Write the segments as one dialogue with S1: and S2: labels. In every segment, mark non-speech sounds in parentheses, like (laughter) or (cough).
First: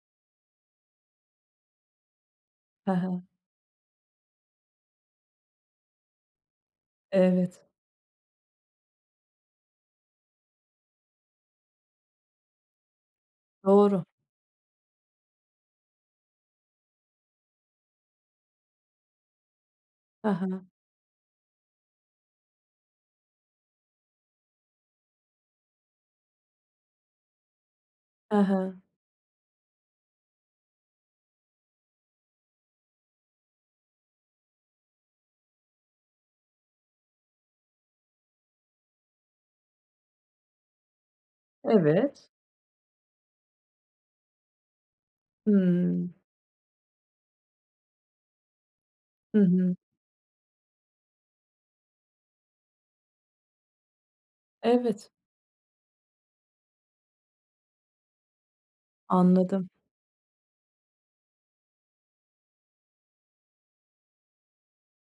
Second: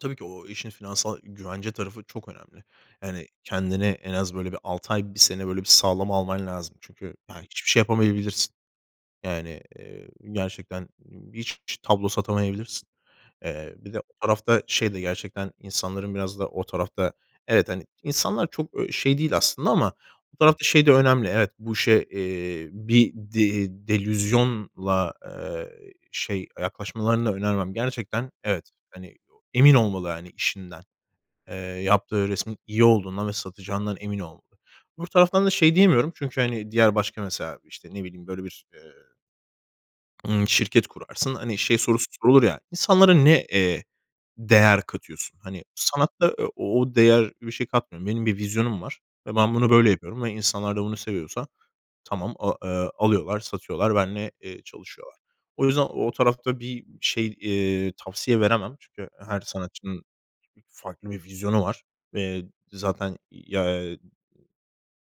S1: Tabii ki o işin finansal güvence tarafı çok önemli.
S2: Ha ha.
S1: Yani kendini en az, böyle, bir 6 ay, 1 sene, böyle, bir sağlama alman lazım. Çünkü, ha,
S2: Evet.
S1: hiçbir şey yapamayabilirsin. Yani, eee, gerçekten hiç ç tablo satamayabilirsin. Eee, bir de o
S2: Doğru.
S1: tarafta şey de gerçekten insanların biraz da o tarafta Evet, hani, insanlar çok ö şey değil aslında ama
S2: Ha
S1: bu tarafta
S2: ha.
S1: şey de önemli, evet, bu işe, eee, bir de delüzyonla, eee, şey yaklaşmalarını da önermem. Gerçekten,
S2: Ha
S1: evet,
S2: ha.
S1: hani, emin olmalı, hani, işinden. Eee, yaptığı resmin iyi olduğundan ve satacağından emin olmalı. Öbür taraftan da şey diyemiyorum Çünkü, hani, diğer başka, mesela, işte, ne bileyim, böyle bir, eee ımm şirket kurarsın, hani şey sorusu
S2: Evet.
S1: sorulur ya: İnsanlara ne, eee, değer katıyorsun? Hani,
S2: Hımm.
S1: sanatta, eee, o değer bir şey katmıyorum. Benim bir vizyonum var ve
S2: Hı
S1: ben bunu
S2: hı.
S1: böyle yapıyorum ve insanlar da bunu seviyorsa tamam, aaa, eee, alıyorlar, satıyorlar, benimle, eee,
S2: Evet.
S1: çalışıyorlar. O yüzden o tarafta bir şey, eee, tavsiye veremem. Çünkü her
S2: Anladım.
S1: sanatçının farklı bir vizyonu var ve zaten ya, eee,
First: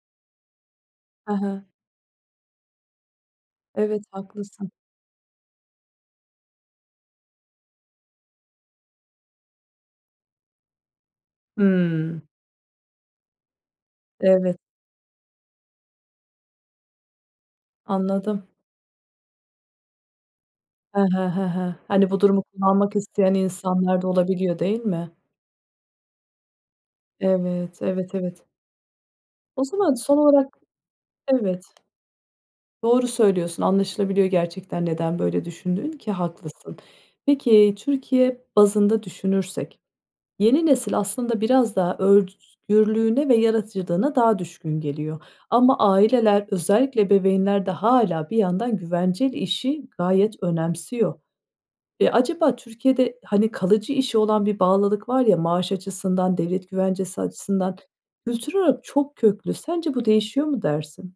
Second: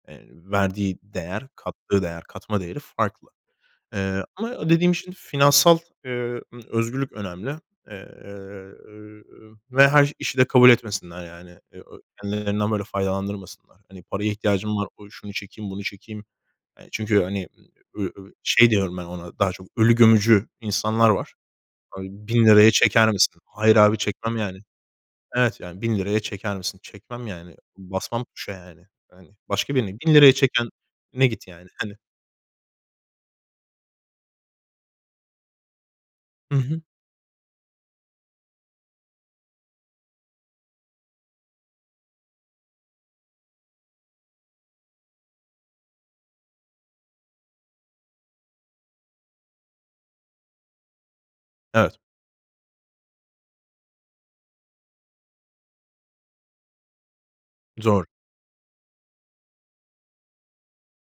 S1: eee, verdiği
S2: Ha
S1: değer,
S2: ha.
S1: kattığı değer, katma değeri farklı.
S2: Evet,
S1: Eee, ama
S2: haklısın.
S1: dediğim şimdi finansal, eee, ımm, (smacks lips) özgürlük önemli. Eee, ööö, ve her işi de kabul etmesinler yani. Eee, ööö,
S2: Hımm.
S1: kendilerinden böyle faydalandırmasınlar. Hani, paraya
S2: Evet.
S1: ihtiyacım var, dur şunu çekeyim, bunu çekeyim. Yani, çünkü, hani, ımm, ö ö
S2: Anladım.
S1: şey diyorum ben ona daha çok ölü gömücü
S2: He
S1: insanlar
S2: he,
S1: var.
S2: he he.
S1: Hani,
S2: Hani, bu durumu
S1: 1000 ₺'ya
S2: kullanmak
S1: çeker
S2: isteyen
S1: misin? Hayır abi!
S2: insanlar da
S1: Çekmem yani.
S2: olabiliyor, değil mi?
S1: Evet, yani, 1000 ₺'ya çeker misin? Çekmem yani.
S2: Evet, evet,
S1: Basmam
S2: evet.
S1: (unintelligible) yani yani.
S2: O
S1: Başka birine
S2: zaman
S1: bin
S2: son
S1: liraya
S2: olarak
S1: çekene git
S2: Evet.
S1: yani hani.
S2: Doğru söylüyorsun. Anlaşılabiliyor gerçekten neden böyle düşündüğün ki
S1: Hı
S2: haklısın.
S1: hı.
S2: Peki, Türkiye bazında düşünürsek, yeni nesil aslında biraz daha özgürlüğüne ve yaratıcılığına daha düşkün geliyor ama aileler, özellikle ebeveynler de hâlâ bir yandan güvenceli işi gayet önemsiyor.
S1: Evet.
S2: Eee, acaba Türkiye'de, hani, kalıcı işe olan bir bağlılık var ya maaş açısından, devlet güvencesi açısından,
S1: Zor.
S2: kültürel olarak çok köklü. Sence bu değişiyor mu dersin?